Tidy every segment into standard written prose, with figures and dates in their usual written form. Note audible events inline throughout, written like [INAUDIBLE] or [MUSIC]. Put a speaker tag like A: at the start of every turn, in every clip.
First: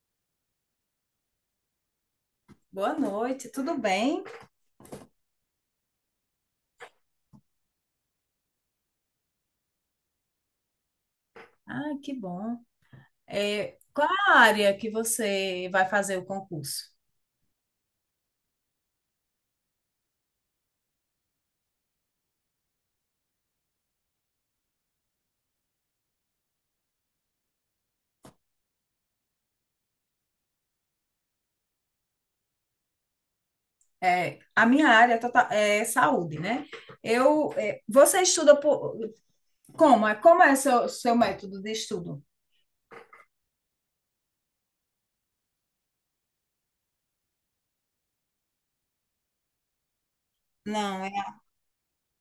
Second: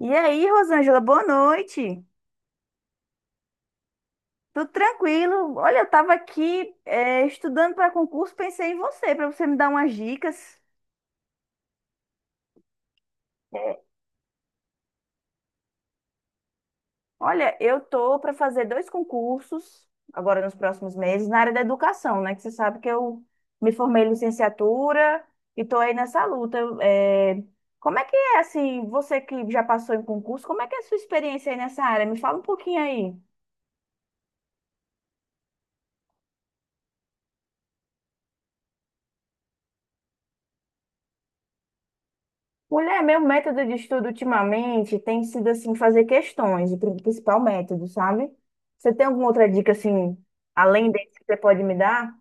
A: E aí, Rosângela, boa noite.
B: Boa noite, tudo bem?
A: Tudo tranquilo? Olha, eu estava aqui estudando para concurso, pensei em você, para você me dar umas dicas.
B: Ah, que bom. É, qual a área que você vai fazer o concurso?
A: Olha, eu tô para fazer dois concursos agora nos próximos meses na área da educação, né? Que você sabe que eu me formei em licenciatura e tô aí nessa luta. Como é que é assim? Você que já passou em concurso, como é que é a sua experiência aí nessa área? Me fala um pouquinho aí.
B: É, a minha área é saúde, né? Você estuda por, como? É, como é seu método de estudo?
A: Mulher, meu método de estudo ultimamente tem sido assim fazer questões, o principal método, sabe? Você tem alguma outra dica assim, além
B: Não,
A: desse que você pode me dar?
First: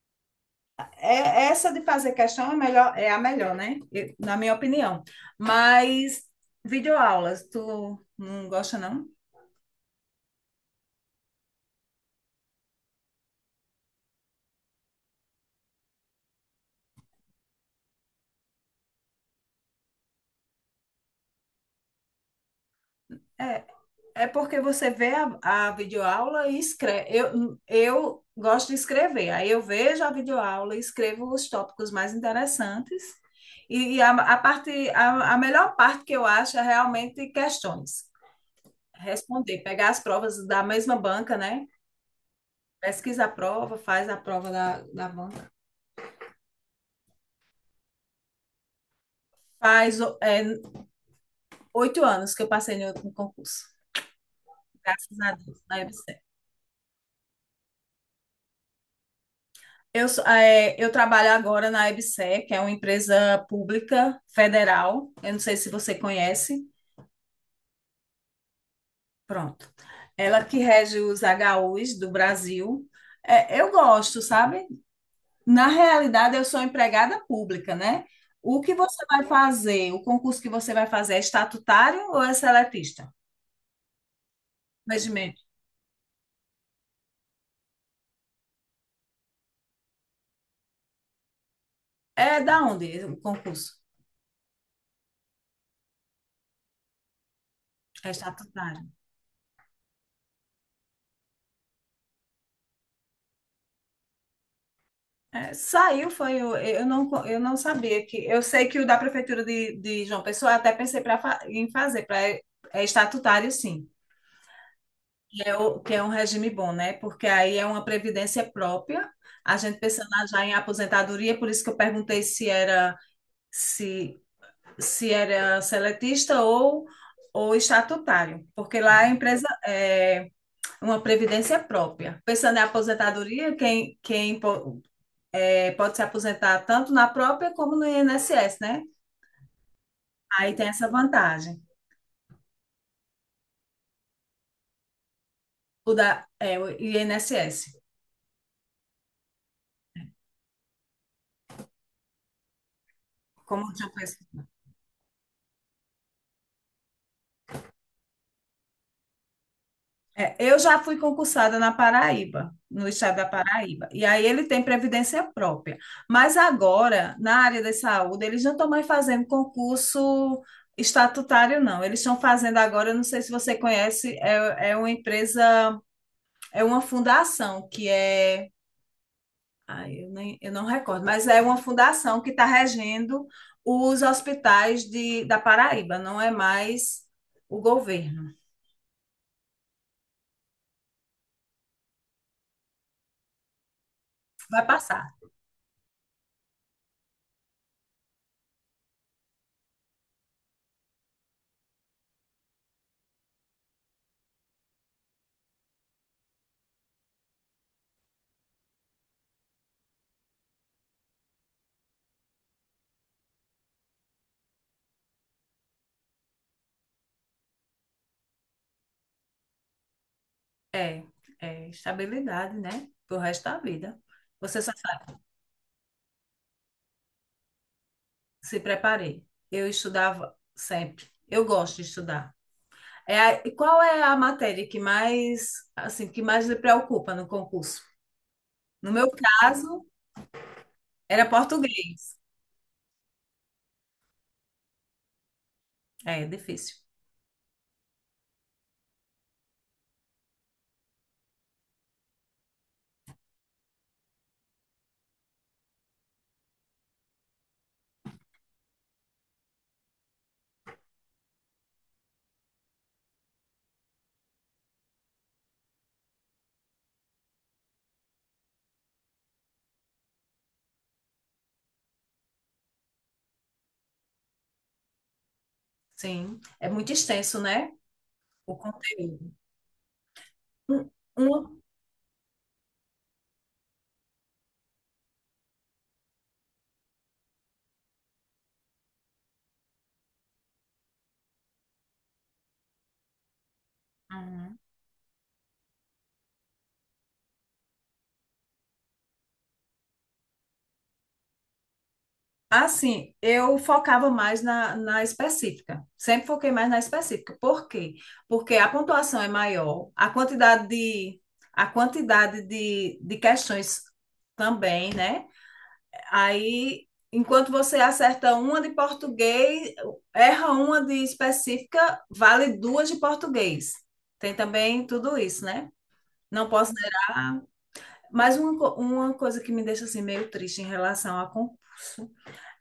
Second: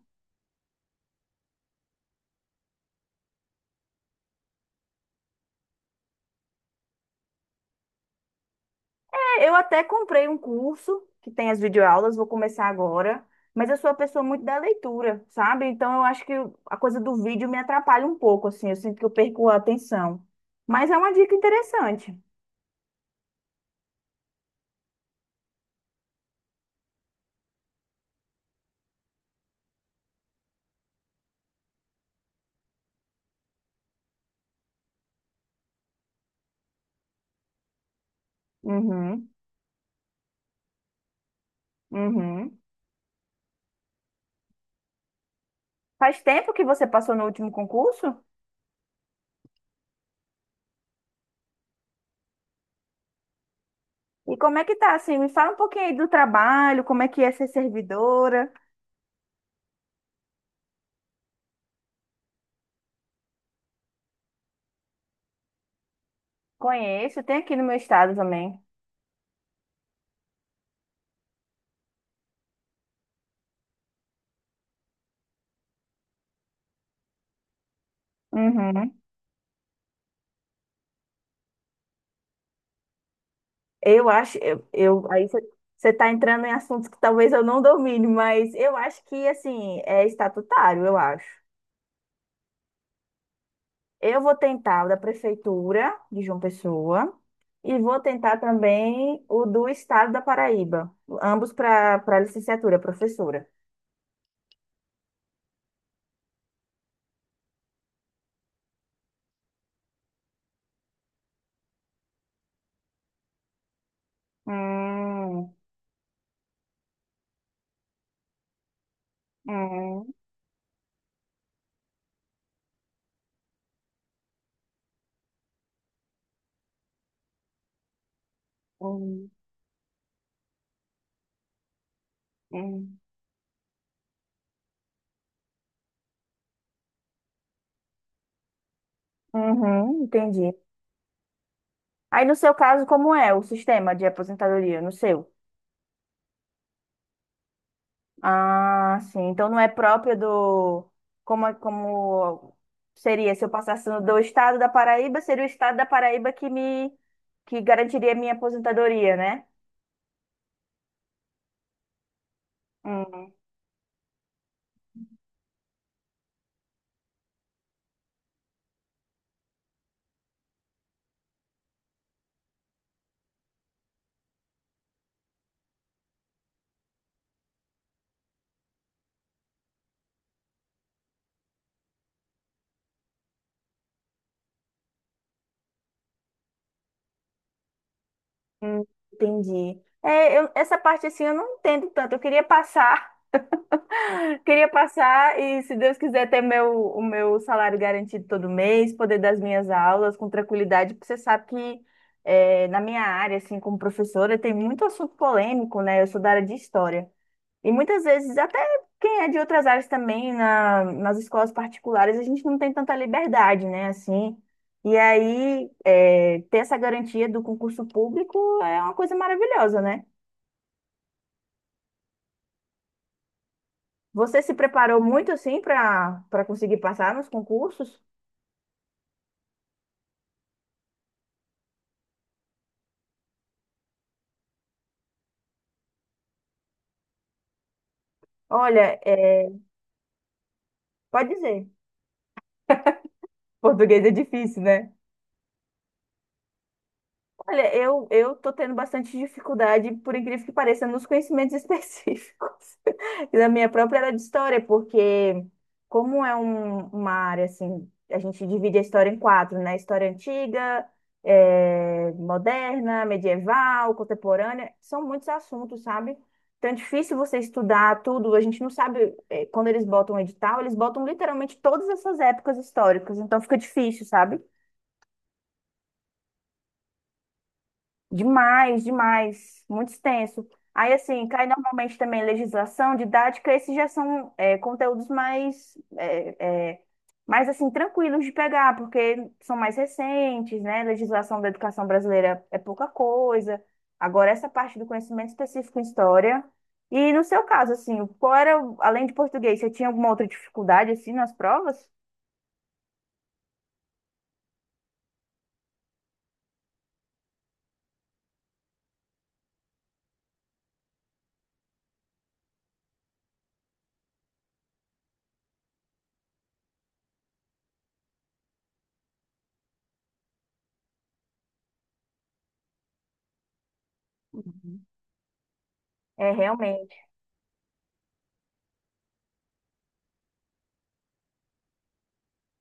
B: essa de fazer questão é melhor, é a melhor, né? Na minha opinião. Mas videoaulas, tu não gosta, não?
A: É, eu até comprei um curso que tem as videoaulas, vou começar agora, mas eu sou uma pessoa muito da leitura, sabe? Então eu acho que a coisa do vídeo me atrapalha um pouco, assim, eu sinto que eu perco a atenção. Mas é uma dica interessante.
B: É, É porque você vê a videoaula e escreve. Eu gosto de escrever, aí eu vejo a videoaula e escrevo os tópicos mais interessantes. E a parte, a melhor parte que eu acho é realmente questões.
A: Uhum,
B: Responder, pegar as provas da mesma banca, né?
A: uhum.
B: Pesquisa a prova, faz a prova da banca.
A: Faz tempo que você passou no último concurso?
B: Faz 8 anos que eu passei no concurso.
A: E como é que tá, assim?
B: Graças
A: Me
B: a
A: fala um
B: Deus, na
A: pouquinho aí do
B: EBC.
A: trabalho, como é que é ser servidora.
B: Eu trabalho agora na EBSERH, que é uma empresa pública federal. Eu não sei se você conhece.
A: Conheço, tem aqui no meu estado também.
B: Pronto. Ela que rege os HUs do Brasil. É, eu gosto, sabe? Na realidade, eu sou empregada pública, né? O que
A: Uhum.
B: você vai fazer, o concurso que você vai fazer é estatutário ou é seletista?
A: Eu acho, aí
B: Regimento.
A: você está entrando em assuntos que talvez eu não domine, mas eu acho que, assim, é estatutário, eu acho.
B: É da onde o concurso?
A: Eu vou tentar o da prefeitura de João Pessoa e vou
B: É
A: tentar
B: estatutário.
A: também o do estado da Paraíba, ambos para para licenciatura, professora.
B: É, saiu, foi. Eu não sabia que. Eu sei que o da Prefeitura de João Pessoa, eu até pensei em fazer. É estatutário, sim. Que
A: Hum,
B: é, o, que é um regime bom, né? Porque aí é uma previdência própria. A gente pensando
A: hum,
B: já em aposentadoria, por isso que eu perguntei se, se era seletista ou estatutário. Porque lá a
A: hum,
B: empresa é uma previdência própria. Pensando em
A: hum.
B: aposentadoria, quem pode se aposentar tanto na própria como no INSS, né?
A: Uhum, entendi.
B: Aí tem essa vantagem,
A: Aí no seu caso, como é o sistema de aposentadoria? No seu?
B: o INSS.
A: Ah, sim. Então não é próprio do. Como seria? Se eu
B: Como eu,
A: passasse
B: já
A: do
B: penso.
A: estado da Paraíba, seria o estado da Paraíba que me que garantiria a minha aposentadoria, né?
B: É, eu já fui concursada na Paraíba, no estado da
A: Hum,
B: Paraíba, e aí ele tem previdência própria. Mas agora, na área da saúde, eles não estão mais fazendo concurso estatutário, não. Eles estão fazendo agora, eu não sei se você conhece, é uma empresa, é uma fundação que é. Ai, eu não recordo, mas é uma fundação que está regendo os hospitais da Paraíba, não é mais o governo.
A: hum, entendi. Essa parte assim eu não entendo tanto. Eu queria passar.
B: Vai
A: Queria
B: passar.
A: passar e, se Deus quiser, ter meu, o meu salário garantido todo mês, poder dar as minhas aulas com tranquilidade, porque você sabe que na minha área, assim, como professora, tem muito assunto polêmico, né? Eu sou da área de história. E muitas vezes, até quem é de outras áreas também, nas escolas particulares, a gente não tem tanta liberdade, né? Assim. E aí, ter essa garantia do concurso público é uma coisa maravilhosa, né?
B: É, é estabilidade, né? Pro resto da vida.
A: Você se
B: Você só
A: preparou
B: sabe
A: muito, assim, para para conseguir passar nos concursos?
B: que se preparei. Eu estudava sempre. Eu gosto de estudar. E qual é a matéria que mais lhe preocupa no concurso? No
A: Olha,
B: meu
A: é,
B: caso, era
A: pode dizer.
B: português.
A: Português é difícil, né?
B: É, difícil.
A: Olha, eu tô tendo bastante dificuldade, por incrível que pareça, nos conhecimentos [LAUGHS] específicos. E da minha própria era de história, porque como é uma área assim, a gente divide a história em quatro, né? História antiga, moderna, medieval, contemporânea, são muitos assuntos, sabe? Então é difícil você estudar tudo, a gente não sabe, quando eles botam o edital, eles botam literalmente todas essas épocas históricas, então fica difícil, sabe?
B: Sim, é muito extenso, né? O
A: Demais,
B: conteúdo.
A: demais, muito extenso.
B: Um-
A: Aí, assim, cai
B: um-
A: normalmente também legislação, didática, esses já são conteúdos mais, mais, assim, tranquilos de pegar, porque são mais recentes, né? Legislação da educação brasileira é pouca coisa. Agora, essa
B: Uhum.
A: parte do conhecimento específico em história. E no seu caso, assim, qual era, além de português, você tinha alguma outra dificuldade, assim, nas provas?
B: Assim, eu focava mais na específica. Sempre foquei mais na específica. Por quê? Porque a pontuação é maior, a quantidade de questões também, né? Aí, enquanto você acerta uma de português, erra uma de específica, vale duas de português. Tem
A: Uhum.
B: também tudo isso, né?
A: É,
B: Não posso
A: realmente.
B: negar. Mas uma coisa que me deixa assim meio triste em relação à.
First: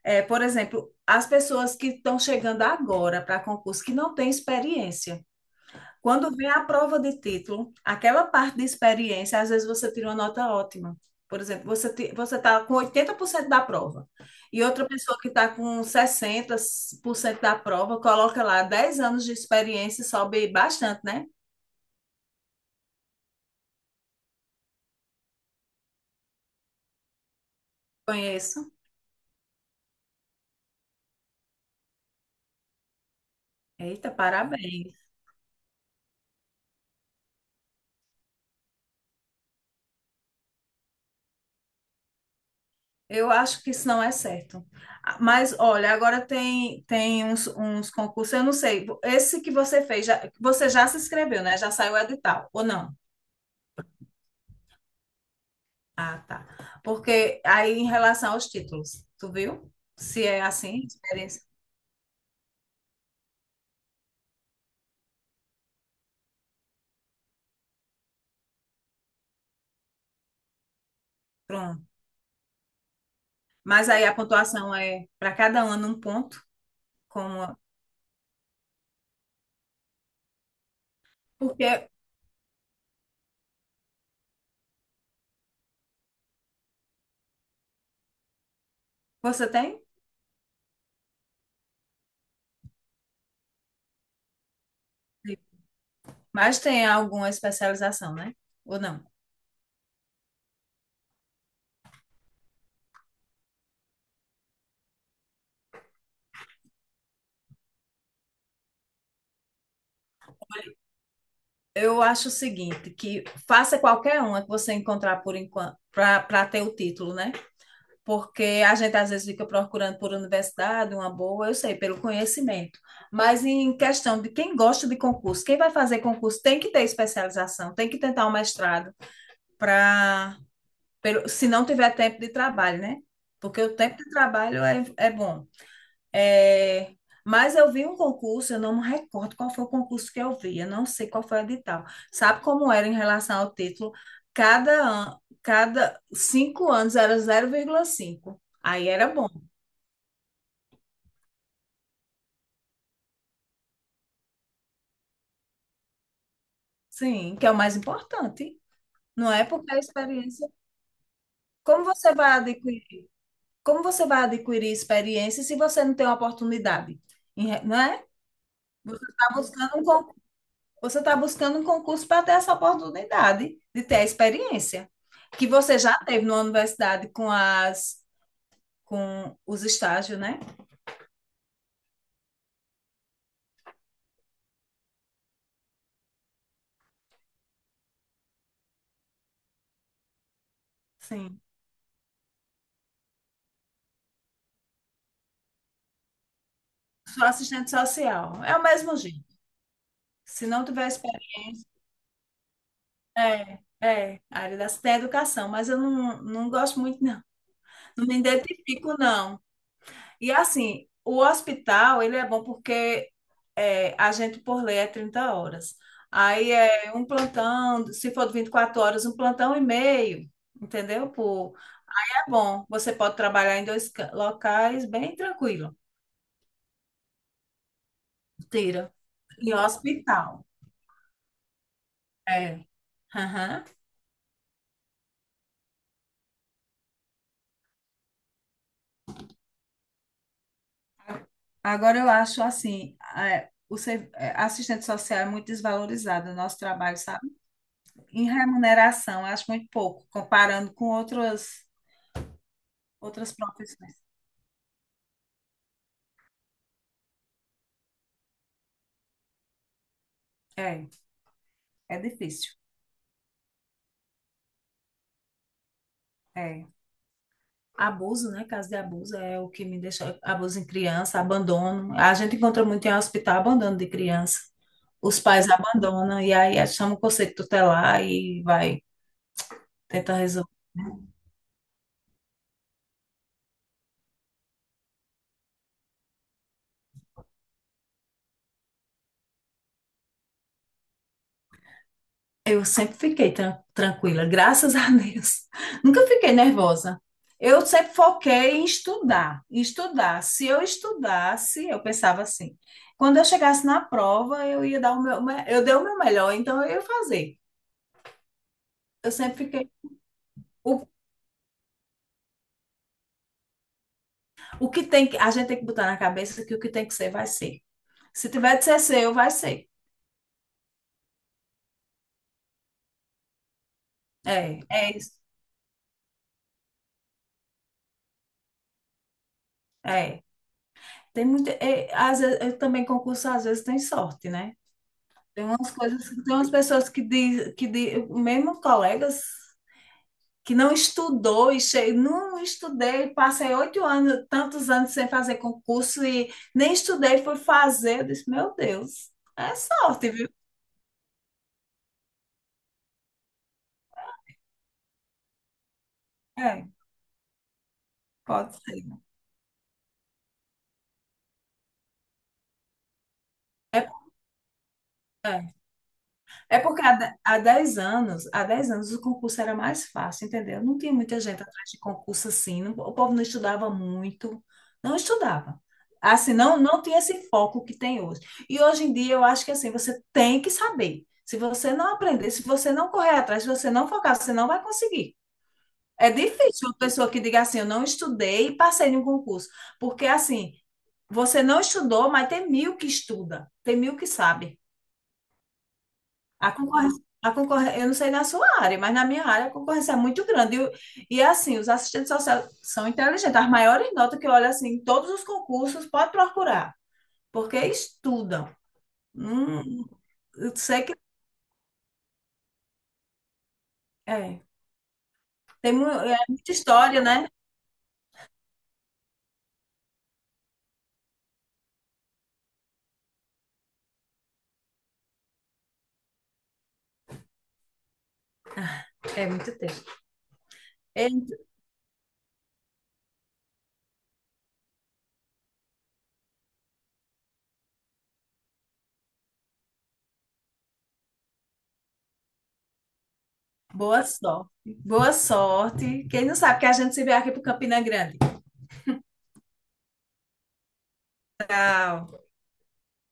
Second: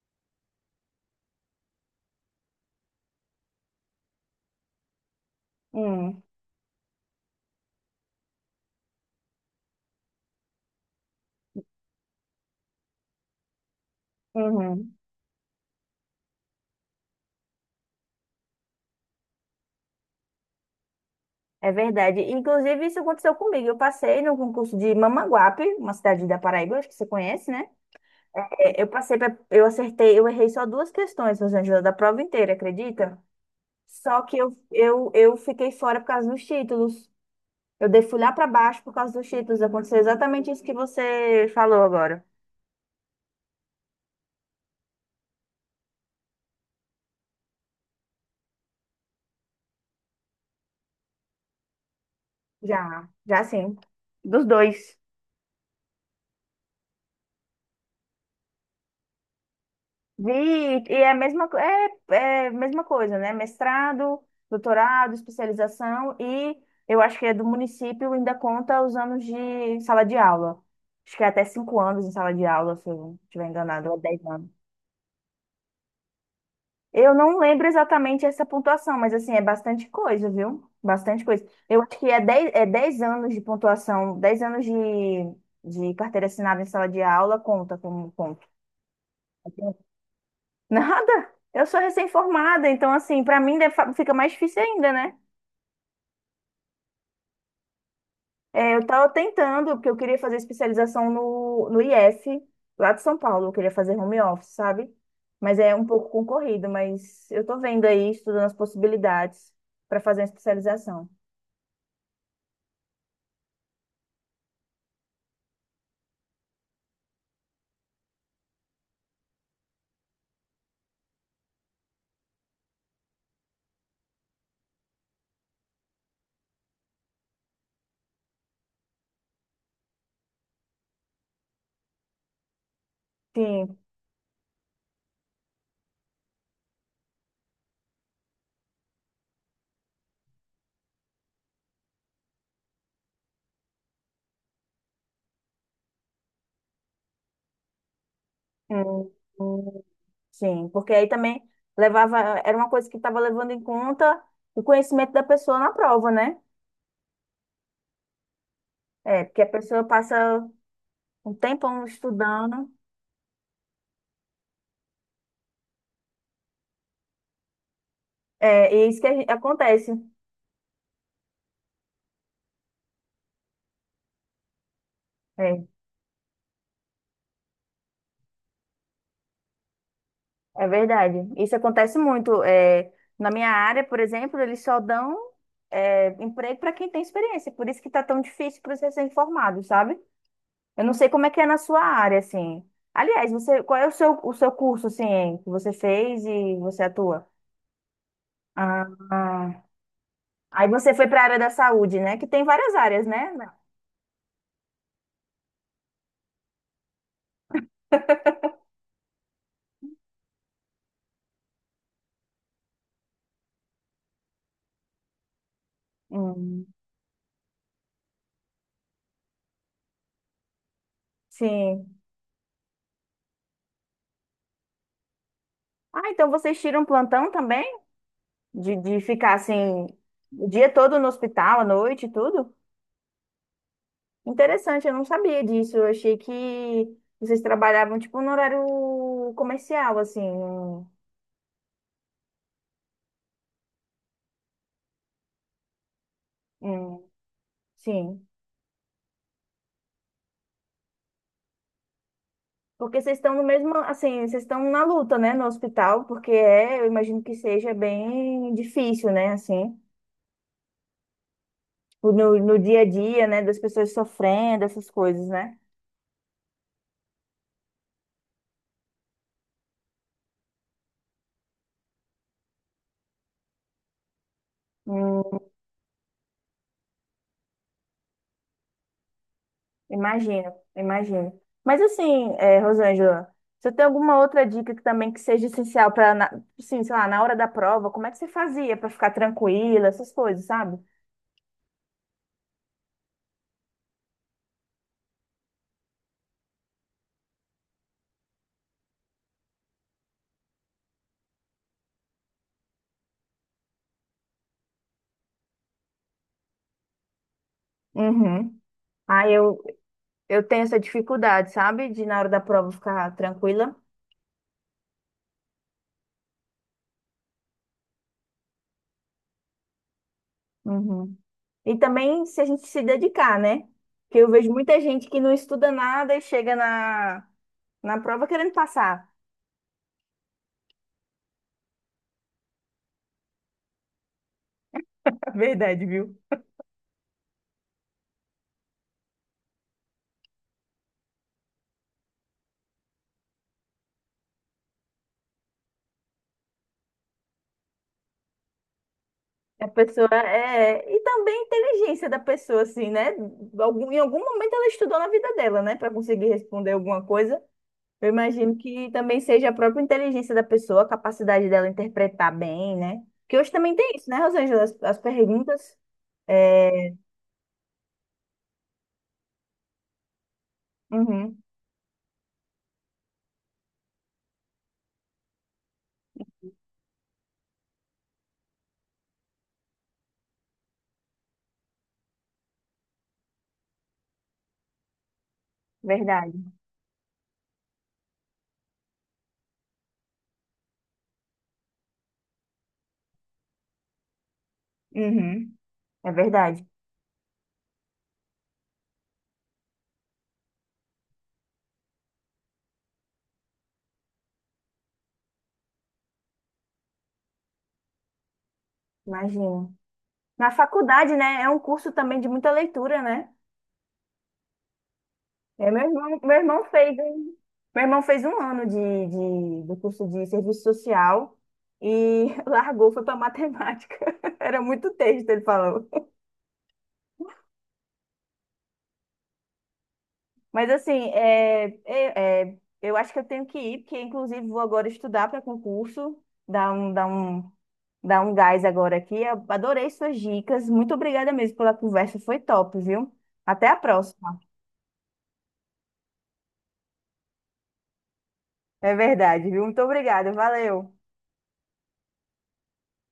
B: É, por exemplo, as pessoas que estão chegando agora para concurso que não têm experiência.
A: Hum,
B: Quando vem a prova de título, aquela parte de experiência, às vezes você tira uma nota ótima. Por exemplo, você está com 80% da prova e outra
A: uhum.
B: pessoa que está com 60% da prova coloca lá 10 anos de experiência e sobe bastante, né?
A: É verdade. Inclusive, isso aconteceu comigo. Eu passei no concurso de Mamanguape, uma cidade da Paraíba, acho que você conhece, né?
B: Conheço.
A: É, eu passei, eu acertei, eu errei só duas questões, Rosângela, da prova inteira, acredita?
B: Eita,
A: Só que eu,
B: parabéns.
A: eu, eu fiquei fora por causa dos títulos. Eu dei fui lá para baixo por causa dos títulos. Aconteceu exatamente isso que você falou agora.
B: Eu acho que isso não é certo. Ah, mas olha, agora tem uns concursos, eu não sei. Esse que você fez, você já se inscreveu, né? Já saiu o edital ou não?
A: Já, já sim. Dos dois.
B: Ah, tá. Porque aí em relação aos títulos, tu viu? Se
A: Vi,
B: é assim,
A: e é a
B: experiência.
A: mesma, é a mesma coisa, né? Mestrado, doutorado, especialização e eu acho que é do município ainda conta os anos de sala de aula. Acho que é até cinco
B: Pronto.
A: anos em sala de aula, se eu não estiver
B: Mas
A: enganado, ou
B: aí a
A: 10 anos.
B: pontuação é para cada ano um ponto,
A: Eu não
B: como
A: lembro exatamente essa pontuação, mas assim, é bastante coisa, viu? Bastante coisa. Eu
B: porque
A: acho que é 10 anos de pontuação, 10 anos de carteira assinada em sala de aula conta como ponto.
B: você tem,
A: Nada. Eu sou recém-formada, então, assim, para mim fica mais difícil ainda, né?
B: mas tem alguma especialização, né?
A: É,
B: Ou
A: eu
B: não?
A: tava tentando, porque eu queria fazer especialização no IF, lá de São Paulo. Eu queria fazer home office, sabe? Mas é um pouco concorrido, mas eu tô vendo aí, estudando as possibilidades para fazer uma especialização.
B: Eu acho o seguinte, que faça qualquer uma que você encontrar por enquanto, para ter o título, né? Porque a gente às vezes fica procurando por universidade, uma boa, eu sei, pelo conhecimento. Mas em questão de quem gosta de concurso, quem vai fazer concurso tem que ter especialização, tem que tentar um mestrado para, se não tiver tempo de trabalho, né? Porque o
A: Sim.
B: tempo de trabalho é bom. É, mas eu vi um concurso, eu não me recordo qual foi o concurso que eu vi, eu não sei qual foi o edital. Sabe como era em relação ao título? Cada 5 anos era 0,5. Aí era
A: Hum,
B: bom,
A: hum. Sim, porque aí também levava, era uma coisa que estava levando em conta o conhecimento da pessoa na prova, né?
B: sim, que é o mais importante,
A: É,
B: não
A: porque
B: é?
A: a
B: Porque a
A: pessoa passa
B: experiência.
A: um tempão
B: Como você vai
A: estudando.
B: adquirir, como você vai adquirir experiência se você não tem uma oportunidade? Não é?
A: É, e é isso
B: Você
A: que a
B: está buscando
A: acontece.
B: um Você está buscando um concurso para ter essa oportunidade de ter a experiência que
A: É,
B: você já teve na universidade com os estágios, né?
A: é verdade. Isso acontece muito. É, na minha área, por exemplo, eles só dão emprego para quem tem experiência. Por isso que está tão difícil para os recém-formados, sabe? Eu não sei como é que
B: Sim.
A: é na sua área, assim. Aliás, você, qual é o seu curso, assim, que você fez e você
B: Sou
A: atua?
B: assistente social. É o
A: Ah,
B: mesmo jeito.
A: ah.
B: Se não
A: Aí
B: tiver
A: você foi para a área
B: experiência.
A: da saúde, né? Que tem várias áreas, né?
B: É, a área da educação, mas eu não gosto muito, não. Não me identifico, não. E assim, o hospital, ele é bom porque a gente por lei é 30 horas. Aí
A: Hum,
B: é um plantão, se for de 24 horas, um plantão e meio, entendeu?
A: sim.
B: É bom, você pode trabalhar em dois locais bem tranquilo.
A: Ah, então vocês tiram plantão também?
B: Tira.
A: De ficar
B: E
A: assim
B: hospital.
A: o dia todo no hospital, à noite e tudo?
B: É. Aham.
A: Interessante, eu não sabia disso. Eu achei que vocês trabalhavam tipo no horário comercial, assim.
B: Agora eu acho assim, assistente social é muito desvalorizado no nosso trabalho,
A: Um-
B: sabe? Em
A: sim.
B: remuneração, eu acho muito pouco, comparando com outras,
A: Porque vocês
B: outras
A: estão no mesmo,
B: profissões.
A: assim, vocês estão na luta, né, no hospital, porque é, eu imagino que seja bem difícil, né, assim,
B: É, é difícil.
A: no dia a dia, né, das pessoas sofrendo, essas coisas, né?
B: É. Abuso, né? Caso de abuso é o que me deixa. Abuso em criança, abandono. A gente encontra muito em hospital abandono de criança. Os pais abandonam e aí chamam o conselho tutelar e vai tentar resolver.
A: Imagino, imagino. Mas assim, é, Rosângela, você tem alguma outra dica que também que seja essencial para, sim, sei lá, na hora da prova, como é que você fazia para ficar tranquila, essas coisas, sabe?
B: Eu sempre fiquei tranquila, graças a Deus. [LAUGHS] Nunca fiquei nervosa. Eu sempre foquei em estudar, em estudar. Se eu estudasse, eu pensava assim. Quando eu chegasse na prova, eu ia dar o meu, eu dei o meu melhor, então eu ia fazer.
A: Uhum.
B: Eu
A: Ah,
B: sempre fiquei.
A: eu tenho essa
B: O
A: dificuldade, sabe? De na hora da prova ficar tranquila.
B: O que tem que, a gente tem que botar na cabeça que o que tem que ser, vai ser. Se tiver de ser seu, vai ser.
A: Uhum. E também se a gente se dedicar, né? Porque eu vejo
B: É,
A: muita
B: é
A: gente
B: isso.
A: que não estuda nada e chega na prova querendo passar. [LAUGHS]
B: É. Tem muita, às vezes, eu também concurso, às vezes tem sorte, né?
A: É
B: Tem umas
A: verdade,
B: coisas,
A: viu?
B: tem umas pessoas que diz, mesmo colegas que não estudou e não estudei, passei 8 anos, tantos anos sem fazer concurso e nem estudei, fui fazer. Eu disse, meu Deus, é
A: A pessoa
B: sorte, viu?
A: é. E também a inteligência da pessoa, assim, né? Em algum momento ela estudou na vida dela, né? Para conseguir
B: É,
A: responder alguma coisa. Eu
B: pode
A: imagino que
B: ser.
A: também seja a própria inteligência da pessoa, a capacidade dela interpretar bem, né? Que hoje também
B: É,
A: tem isso, né, Rosângela? As
B: é.
A: perguntas.
B: É porque há,
A: É...
B: de- há 10 anos, há 10 anos o concurso era mais fácil, entendeu? Não tinha muita
A: Uhum,
B: gente atrás de concurso assim, o povo não estudava muito, não estudava. Assim, não tinha esse foco que tem hoje. E hoje em dia eu acho que assim, você tem que saber. Se você não aprender, se você não correr atrás, se você não focar, você não vai conseguir. É
A: verdade.
B: difícil uma pessoa que diga assim, eu não estudei e passei em um concurso. Porque assim, você não estudou, mas tem mil que estuda, tem mil que sabe.
A: Uhum, é
B: A
A: verdade.
B: concorrência, a concorrência, eu não sei na sua área, mas na minha área a concorrência é muito grande. E assim, os assistentes sociais são inteligentes. As maiores notas que eu olho assim, em todos os concursos, pode procurar, porque estudam.
A: Imagino.
B: Hum,
A: Na
B: eu sei que
A: faculdade, né? É um curso também de muita leitura, né?
B: é.
A: É,
B: Tem
A: meu
B: muita
A: irmão fez,
B: história, né?
A: meu irmão fez um ano de, do curso de serviço social e [LAUGHS] largou, foi para matemática. [LAUGHS] Era muito texto, ele falou.
B: É muito tempo.
A: Mas
B: É,
A: assim, eu acho que eu tenho que ir, porque inclusive vou agora estudar para concurso, dar um, dar um gás agora aqui. Eu adorei suas dicas. Muito obrigada mesmo pela conversa, foi top, viu? Até a
B: boa
A: próxima.
B: sorte. Boa sorte. Quem não sabe que a gente se vê aqui para Campina Grande.
A: É verdade, viu? Muito obrigada, valeu.
B: Tchau.